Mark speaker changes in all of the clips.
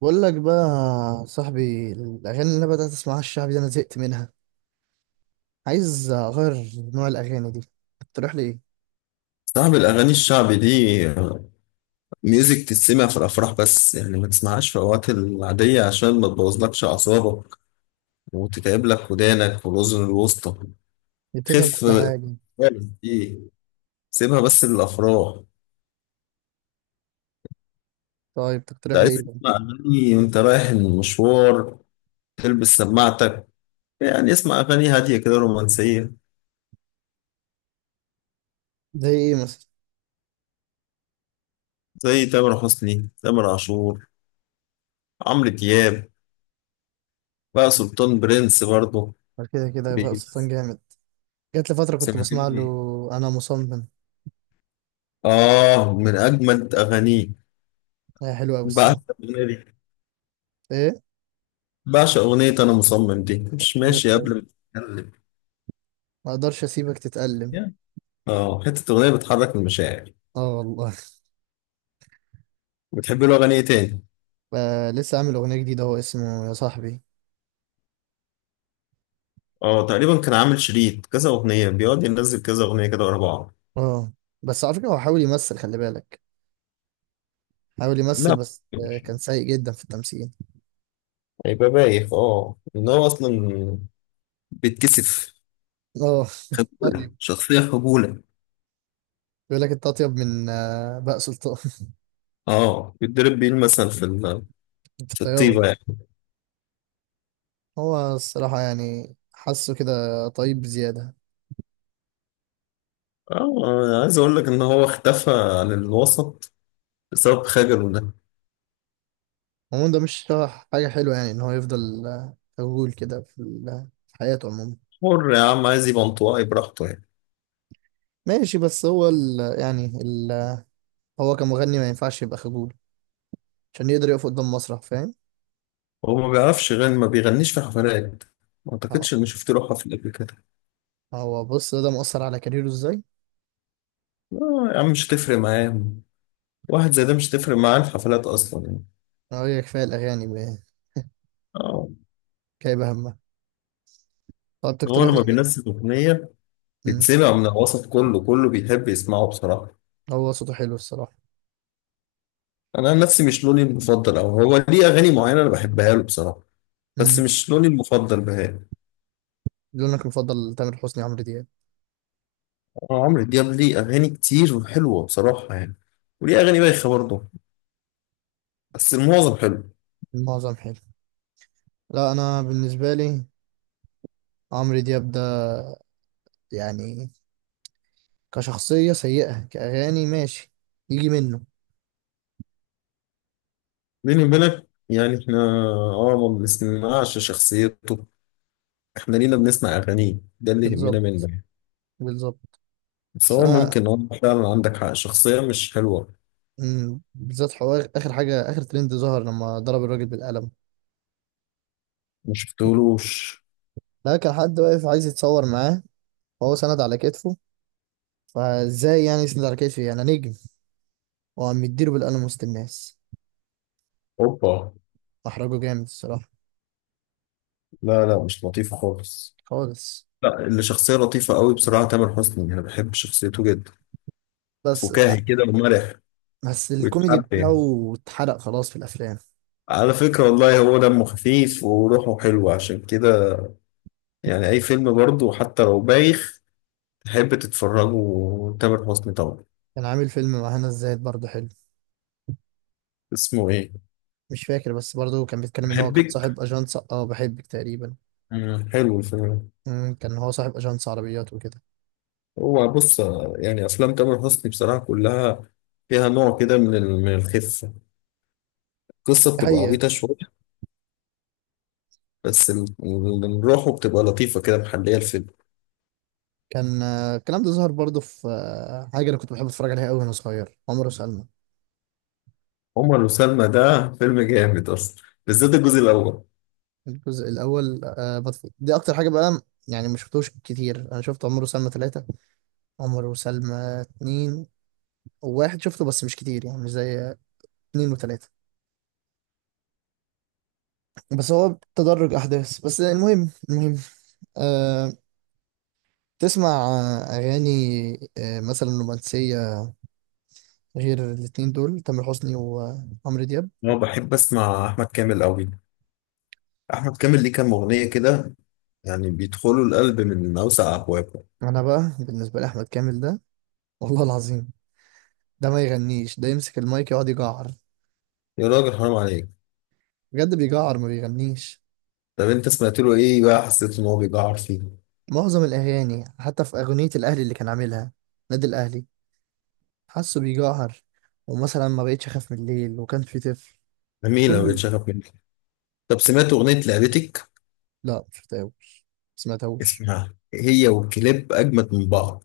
Speaker 1: بقول لك بقى يا صاحبي، الاغاني اللي انا بدات اسمعها الشعبي دي انا زهقت منها. عايز اغير نوع الاغاني دي. تقترح لي ايه؟
Speaker 2: صعب الأغاني الشعبي دي ميوزك، تسمع في الأفراح بس، يعني ما تسمعهاش في الأوقات العادية عشان ما تبوظلكش أعصابك وتتعب لك ودانك والأذن الوسطى.
Speaker 1: دي بتتعب
Speaker 2: خف
Speaker 1: كل حاجه.
Speaker 2: خالص دي، سيبها بس للأفراح.
Speaker 1: طيب تقترح
Speaker 2: ده
Speaker 1: لي
Speaker 2: عايز
Speaker 1: ايه بقى؟
Speaker 2: تسمع أغاني وأنت رايح المشوار تلبس سماعتك، يعني اسمع أغاني هادية كده رومانسية،
Speaker 1: زي ايه مثلا؟
Speaker 2: زي تامر حسني، تامر عاشور، عمرو دياب، بقى سلطان برنس برضه.
Speaker 1: بعد كده كده يبقى
Speaker 2: بي-
Speaker 1: سلطان جامد. جات لي فتره كنت بسمع له.
Speaker 2: سمعتني؟
Speaker 1: انا مصمم.
Speaker 2: آه، من أجمد أغانيه.
Speaker 1: هي حلوه قوي الصراحه.
Speaker 2: بعشق الأغنية دي،
Speaker 1: ايه؟
Speaker 2: بعشق أغنية أنا مصمم دي.
Speaker 1: جامد
Speaker 2: مش ماشي
Speaker 1: قوي.
Speaker 2: قبل ما تتكلم،
Speaker 1: ما اقدرش اسيبك تتألم.
Speaker 2: يعني آه، حتة أغنية بتحرك المشاعر.
Speaker 1: اه والله.
Speaker 2: بتحب له أغاني إيه تاني؟
Speaker 1: لسه عامل اغنيه جديده، هو اسمه يا صاحبي.
Speaker 2: آه، تقريبا كان عامل شريط كذا أغنية، بيقعد ينزل كذا أغنية كده ورا بعض.
Speaker 1: اه. بس على فكره هو حاول يمثل، خلي بالك. حاول يمثل
Speaker 2: لا،
Speaker 1: بس كان سيء جدا في التمثيل.
Speaker 2: هيبقى بايخ. إن هو أصلا بيتكسف،
Speaker 1: اه.
Speaker 2: خجولة،
Speaker 1: طيب.
Speaker 2: شخصية خجولة.
Speaker 1: بيقول لك انت اطيب من بهاء سلطان.
Speaker 2: آه، بيتضرب بيه المثل
Speaker 1: في
Speaker 2: في
Speaker 1: الطيابه.
Speaker 2: الطيبة يعني.
Speaker 1: هو الصراحه يعني حاسه كده. طيب بزياده.
Speaker 2: آه، أنا عايز أقول لك إن هو اختفى عن الوسط بسبب خجله ده.
Speaker 1: عموما ده مش حاجه حلوه يعني ان هو يفضل خجول كده في حياته عموما.
Speaker 2: حر يا عم، عايز يبقى انطوائي براحته يعني.
Speaker 1: ماشي، بس هو ال يعني هو كمغني ما ينفعش يبقى خجول. عشان يقدر يقف قدام مسرح، فاهم؟
Speaker 2: هو ما بيعرفش يغني، ما بيغنيش في حفلات، ما
Speaker 1: اه،
Speaker 2: اعتقدش اني شفت له حفل قبل كده.
Speaker 1: هو بص ده مؤثر على كاريره ازاي؟
Speaker 2: لا يا عم، مش هتفرق معاه، واحد زي ده مش هتفرق معاه الحفلات اصلا يعني.
Speaker 1: اه، هي كفايه الاغاني،
Speaker 2: اه،
Speaker 1: كايبه همها. طب
Speaker 2: هو
Speaker 1: تقترح لي
Speaker 2: لما
Speaker 1: مين؟
Speaker 2: بينزل اغنيه
Speaker 1: مم.
Speaker 2: بتسمع من الوسط كله كله بيحب يسمعه بصراحه.
Speaker 1: هو صوته حلو الصراحه.
Speaker 2: انا عن نفسي مش لوني المفضل، او هو ليه اغاني معينه انا بحبها له بصراحه، بس
Speaker 1: مم.
Speaker 2: مش لوني المفضل بهاء.
Speaker 1: لونك المفضل تامر حسني، عمرو دياب.
Speaker 2: آه، عمرو دياب ليه اغاني كتير وحلوه بصراحه يعني، وليه اغاني بايخه برضه، بس المعظم حلو.
Speaker 1: معظم حلو. لا، انا بالنسبه لي عمرو دياب ده يعني كشخصيه سيئه، كاغاني ماشي يجي منه.
Speaker 2: بيني وبينك يعني، احنا اه ما بنسمعش شخصيته، احنا لينا بنسمع اغانيه، ده اللي يهمنا
Speaker 1: بالظبط،
Speaker 2: منه.
Speaker 1: بالظبط.
Speaker 2: بس
Speaker 1: بس
Speaker 2: هو
Speaker 1: انا.
Speaker 2: ممكن اه، فعلا عندك حق، شخصية مش حلوة.
Speaker 1: بالذات حوار اخر حاجه، اخر ترند ظهر لما ضرب الراجل بالقلم.
Speaker 2: ما شفتهولوش.
Speaker 1: لا، كان حد واقف عايز يتصور معاه. وهو سند على كتفه. فازاي يعني يسند على كتفي؟ يعني نجم. وعم يديله بالقلم وسط الناس.
Speaker 2: اوبا،
Speaker 1: محرجه جامد الصراحه.
Speaker 2: لا لا، مش لطيفة خالص.
Speaker 1: خالص.
Speaker 2: لا، اللي شخصية لطيفة قوي بصراحة تامر حسني، انا بحب شخصيته جدا.
Speaker 1: بس.
Speaker 2: فكاهي كده ومرح،
Speaker 1: بس الكوميدي
Speaker 2: ويتحب يعني.
Speaker 1: بتاعه اتحرق خلاص في الافلام.
Speaker 2: على فكرة والله، هو دمه خفيف وروحه حلوة عشان كده، يعني اي فيلم برضه حتى لو بايخ تحب تتفرجه، تامر حسني طبعا.
Speaker 1: كان عامل فيلم مع هنا الزاهد برضه حلو.
Speaker 2: اسمه ايه؟
Speaker 1: مش فاكر، بس برضه كان بيتكلم ان هو كان
Speaker 2: أحبك.
Speaker 1: صاحب اجنس بحبك تقريبا.
Speaker 2: مم، حلو الفيلم ده.
Speaker 1: كان هو صاحب اجنس عربيات وكده.
Speaker 2: هو بص، يعني افلام تامر حسني بصراحه كلها فيها نوع كده من الخفه. القصه
Speaker 1: دي
Speaker 2: بتبقى
Speaker 1: حقيقة.
Speaker 2: عبيطه شويه، بس روحه بتبقى لطيفه كده، محليه الفيلم.
Speaker 1: كان الكلام ده ظهر برضه في حاجة انا كنت بحب اتفرج عليها قوي وانا صغير، عمر وسلمى.
Speaker 2: عمر وسلمى ده فيلم جامد اصلا، بالذات الجزء الاول.
Speaker 1: الجزء الاول دي اكتر حاجة بقى. يعني ما شفتوش كتير، انا شفت عمر وسلمى ثلاثة، عمر وسلمى اتنين، وواحد شفته بس مش كتير، يعني مش زي اتنين وتلاتة. بس هو تدرج احداث، بس المهم. أه. تسمع أغاني، مثلا رومانسية، غير الاتنين دول تامر حسني وعمرو دياب.
Speaker 2: انا بحب اسمع احمد كامل قوي، احمد كامل ليه كام اغنيه كده يعني بيدخلوا القلب من اوسع ابوابه.
Speaker 1: انا بقى بالنسبه لي احمد كامل ده، والله العظيم، ده ما يغنيش، ده يمسك المايك يقعد يجعر.
Speaker 2: يا راجل حرام عليك!
Speaker 1: بجد بيجعر، ما بيغنيش.
Speaker 2: طب انت سمعت له ايه بقى حسيت ان هو بيجعر فيه؟
Speaker 1: معظم الاغاني، حتى في اغنيه الاهلي اللي كان عاملها، نادي الاهلي، حاسه بيجعر. ومثلا ما بقتش اخاف من الليل، وكان في طفل.
Speaker 2: جميله، بقيت
Speaker 1: كل.
Speaker 2: شغف منك. طب سمعت اغنيه لعبتك؟
Speaker 1: لا، مش شفتهوش، سمعتهوش.
Speaker 2: اسمها هي، وكليب اجمد من بعض.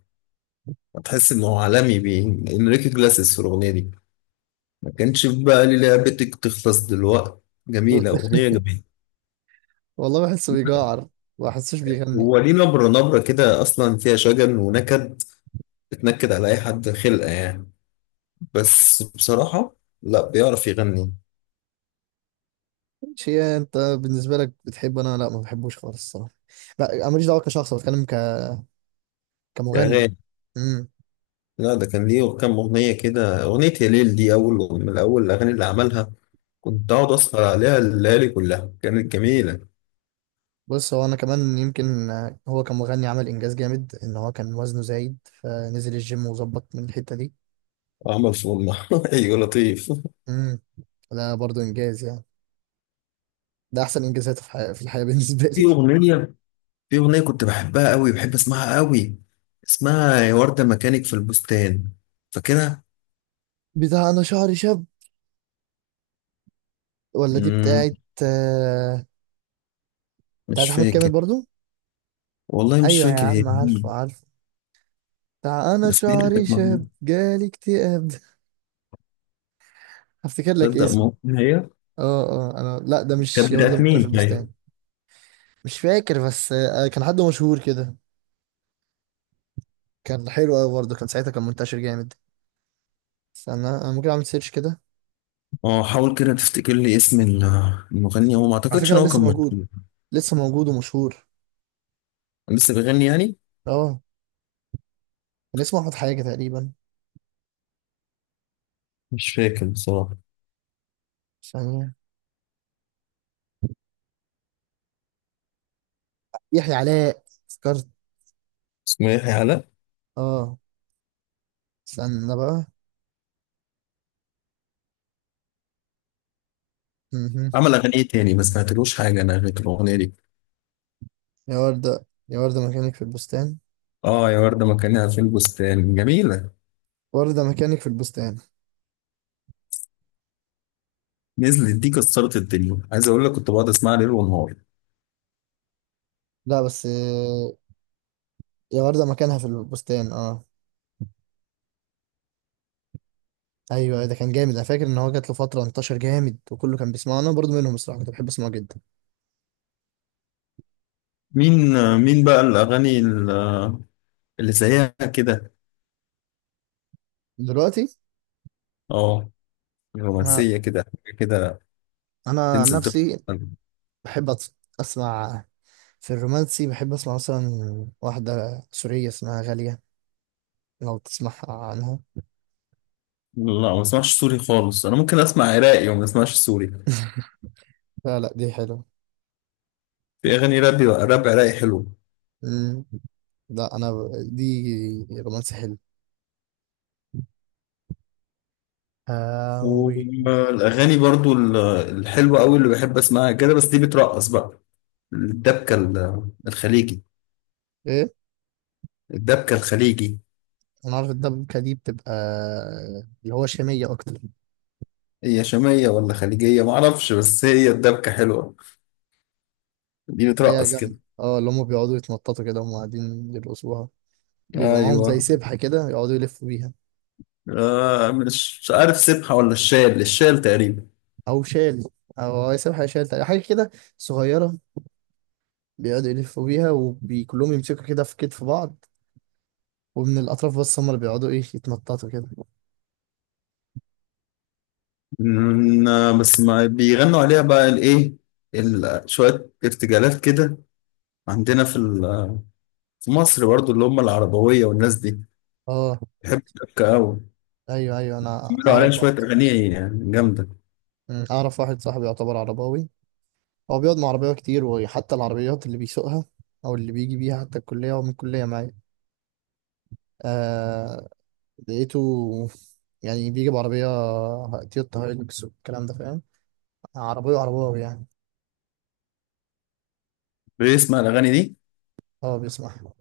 Speaker 2: هتحس انه عالمي بين انريكي جلاسس في الاغنيه دي. ما كانش في بقى لي، لعبتك تخلص دلوقتي. جميله اغنيه جميله.
Speaker 1: والله بحسه بيجعر، ما بحسوش بيغني.
Speaker 2: هو ليه نبرة، نبرة كده أصلا فيها شجن ونكد، بتنكد على أي حد خلقة يعني. بس بصراحة لا، بيعرف يغني.
Speaker 1: شيء انت بالنسبه لك بتحبه، انا لا ما بحبوش خالص الصراحه. لا، أنا ماليش دعوه، كشخص بتكلم كمغني.
Speaker 2: أغاني؟
Speaker 1: امم
Speaker 2: لا ده كان ليه كام أغنية كده، أغنية يا ليل دي أول من أول الأغاني اللي عملها، كنت أقعد أسهر عليها الليالي كلها، كانت جميلة.
Speaker 1: بص هو انا كمان يمكن هو كمغني عمل انجاز جامد، ان هو كان وزنه زايد، فنزل الجيم وظبط من الحتة دي.
Speaker 2: وعمل فورمة أيوة لطيف.
Speaker 1: امم ده برضو انجاز يعني. ده احسن انجازات في الحياة بالنسبة
Speaker 2: في
Speaker 1: لي.
Speaker 2: أغنية، في أغنية كنت بحبها قوي، بحب أسمعها قوي، اسمها يا وردة مكانك في البستان، فاكرها؟
Speaker 1: بتاع انا شعري شاب، ولا دي
Speaker 2: مم،
Speaker 1: بتاعت؟ آه، بتاعت
Speaker 2: مش
Speaker 1: احمد
Speaker 2: فاكر.
Speaker 1: كامل برضو.
Speaker 2: والله مش
Speaker 1: ايوه يا
Speaker 2: فاكر هي
Speaker 1: عم، عارفه،
Speaker 2: مين.
Speaker 1: عارفه. بتاع انا
Speaker 2: بس هي اللي
Speaker 1: شعري
Speaker 2: كانت
Speaker 1: شاب
Speaker 2: معمولة.
Speaker 1: جالي اكتئاب. هفتكر لك
Speaker 2: تصدق
Speaker 1: اسم.
Speaker 2: ممكن هي.
Speaker 1: اه. اه، انا لا، ده مش
Speaker 2: كانت
Speaker 1: يا وردة
Speaker 2: بتاعت
Speaker 1: مكنة في
Speaker 2: مين؟ أيوه،
Speaker 1: البستان. مش فاكر، بس كان حد مشهور كده. كان حلو قوي برضه، كان ساعتها كان منتشر جامد. استنى، انا ممكن اعمل سيرش كده.
Speaker 2: اه حاول كده تفتكر لي اسم المغني. هو ما
Speaker 1: على
Speaker 2: أعتقدش
Speaker 1: فكره هو
Speaker 2: إن هو كان
Speaker 1: لسه موجود،
Speaker 2: مكتوب.
Speaker 1: لسه موجود ومشهور.
Speaker 2: لسه بيغني يعني؟
Speaker 1: اه. كان اسمه احمد حاجه تقريبا.
Speaker 2: مش فاكر بصراحة.
Speaker 1: ثانيه. يحيى علاء. افتكرت.
Speaker 2: اسمه يحيى علاء.
Speaker 1: اه. استنى بقى. مهم.
Speaker 2: عمل أغنية تاني ما سمعتلوش حاجة أنا غير الأغنية دي.
Speaker 1: يا ورده، يا ورده مكانك في البستان.
Speaker 2: اه، يا وردة مكانها في البستان جميلة،
Speaker 1: ورده مكانك في البستان.
Speaker 2: نزلت دي كسرت الدنيا، عايز اقول لك كنت بقعد اسمعها ليل ونهار.
Speaker 1: لا بس يا ورده مكانها في البستان. اه. ايوه، ده كان جامد، انا فاكر ان هو جات له فتره انتشر جامد وكله كان بيسمعه، انا برضه منهم الصراحه، كنت بحب اسمعه جدا.
Speaker 2: مين؟ مين بقى الاغاني اللي زيها كده؟
Speaker 1: دلوقتي.
Speaker 2: اه،
Speaker 1: ما.
Speaker 2: رومانسيه كده، حاجة كده
Speaker 1: انا عن
Speaker 2: تنزل تخطف
Speaker 1: نفسي
Speaker 2: القلب.
Speaker 1: بحب اسمع. في الرومانسي بحب اسمع مثلا واحدة سورية اسمها غالية، لو تسمع عنها.
Speaker 2: لا، ما بسمعش سوري خالص، انا ممكن اسمع عراقي وما بسمعش سوري.
Speaker 1: لا، لا، دي حلوة.
Speaker 2: في اغاني راب، راب عراقي حلو.
Speaker 1: مم. لا، انا دي رومانسي حلو. هاوي.
Speaker 2: والاغاني برضو الحلوه قوي اللي بحب اسمعها كده، بس دي بترقص بقى، الدبكه الخليجي.
Speaker 1: ايه؟
Speaker 2: الدبكه الخليجي،
Speaker 1: انا عارف، الدبكة دي بتبقى اللي هو شامية اكتر.
Speaker 2: هي شاميه ولا خليجيه ما اعرفش، بس هي الدبكه حلوه، دي
Speaker 1: هي
Speaker 2: بترقص كده.
Speaker 1: جامدة، اللي هم بيقعدوا يتنططوا كده وهم قاعدين يرقصوها. بيبقى معاهم
Speaker 2: ايوه،
Speaker 1: زي سبحة كده، يقعدوا يلفوا بيها.
Speaker 2: آه مش، مش عارف سبحة ولا الشال، الشال تقريبا.
Speaker 1: او شال، او سبحة، شال حاجة كده، صغيرة. بيقعدوا يلفوا بيها وكلهم يمسكوا كده في كتف بعض، ومن الأطراف بس هم اللي بيقعدوا إيه يتنططوا كده.
Speaker 2: مم، آه، بس ما بيغنوا عليها بقى الايه، شوية ارتجالات كده. عندنا في مصر برضو، اللي هم العربوية والناس دي
Speaker 1: أه.
Speaker 2: بيحبوا الشبكة قوي،
Speaker 1: أيوه، أيوه، أنا
Speaker 2: بيعملوا عليها
Speaker 1: أعرف واحد.
Speaker 2: شوية أغاني يعني جامدة.
Speaker 1: أعرف واحد صاحبي يعتبر عرباوي. هو بيقعد مع عربية كتير، وحتى العربيات اللي بيسوقها أو اللي بيجي بيها حتى الكلية، ومن الكلية معايا. آه. لقيته. يعني بيجي بعربية، تويوتا هايلوكس والكلام ده، فاهم؟ عربية عرباوي يعني.
Speaker 2: بيسمع الأغاني دي.
Speaker 1: أه، بيسمع.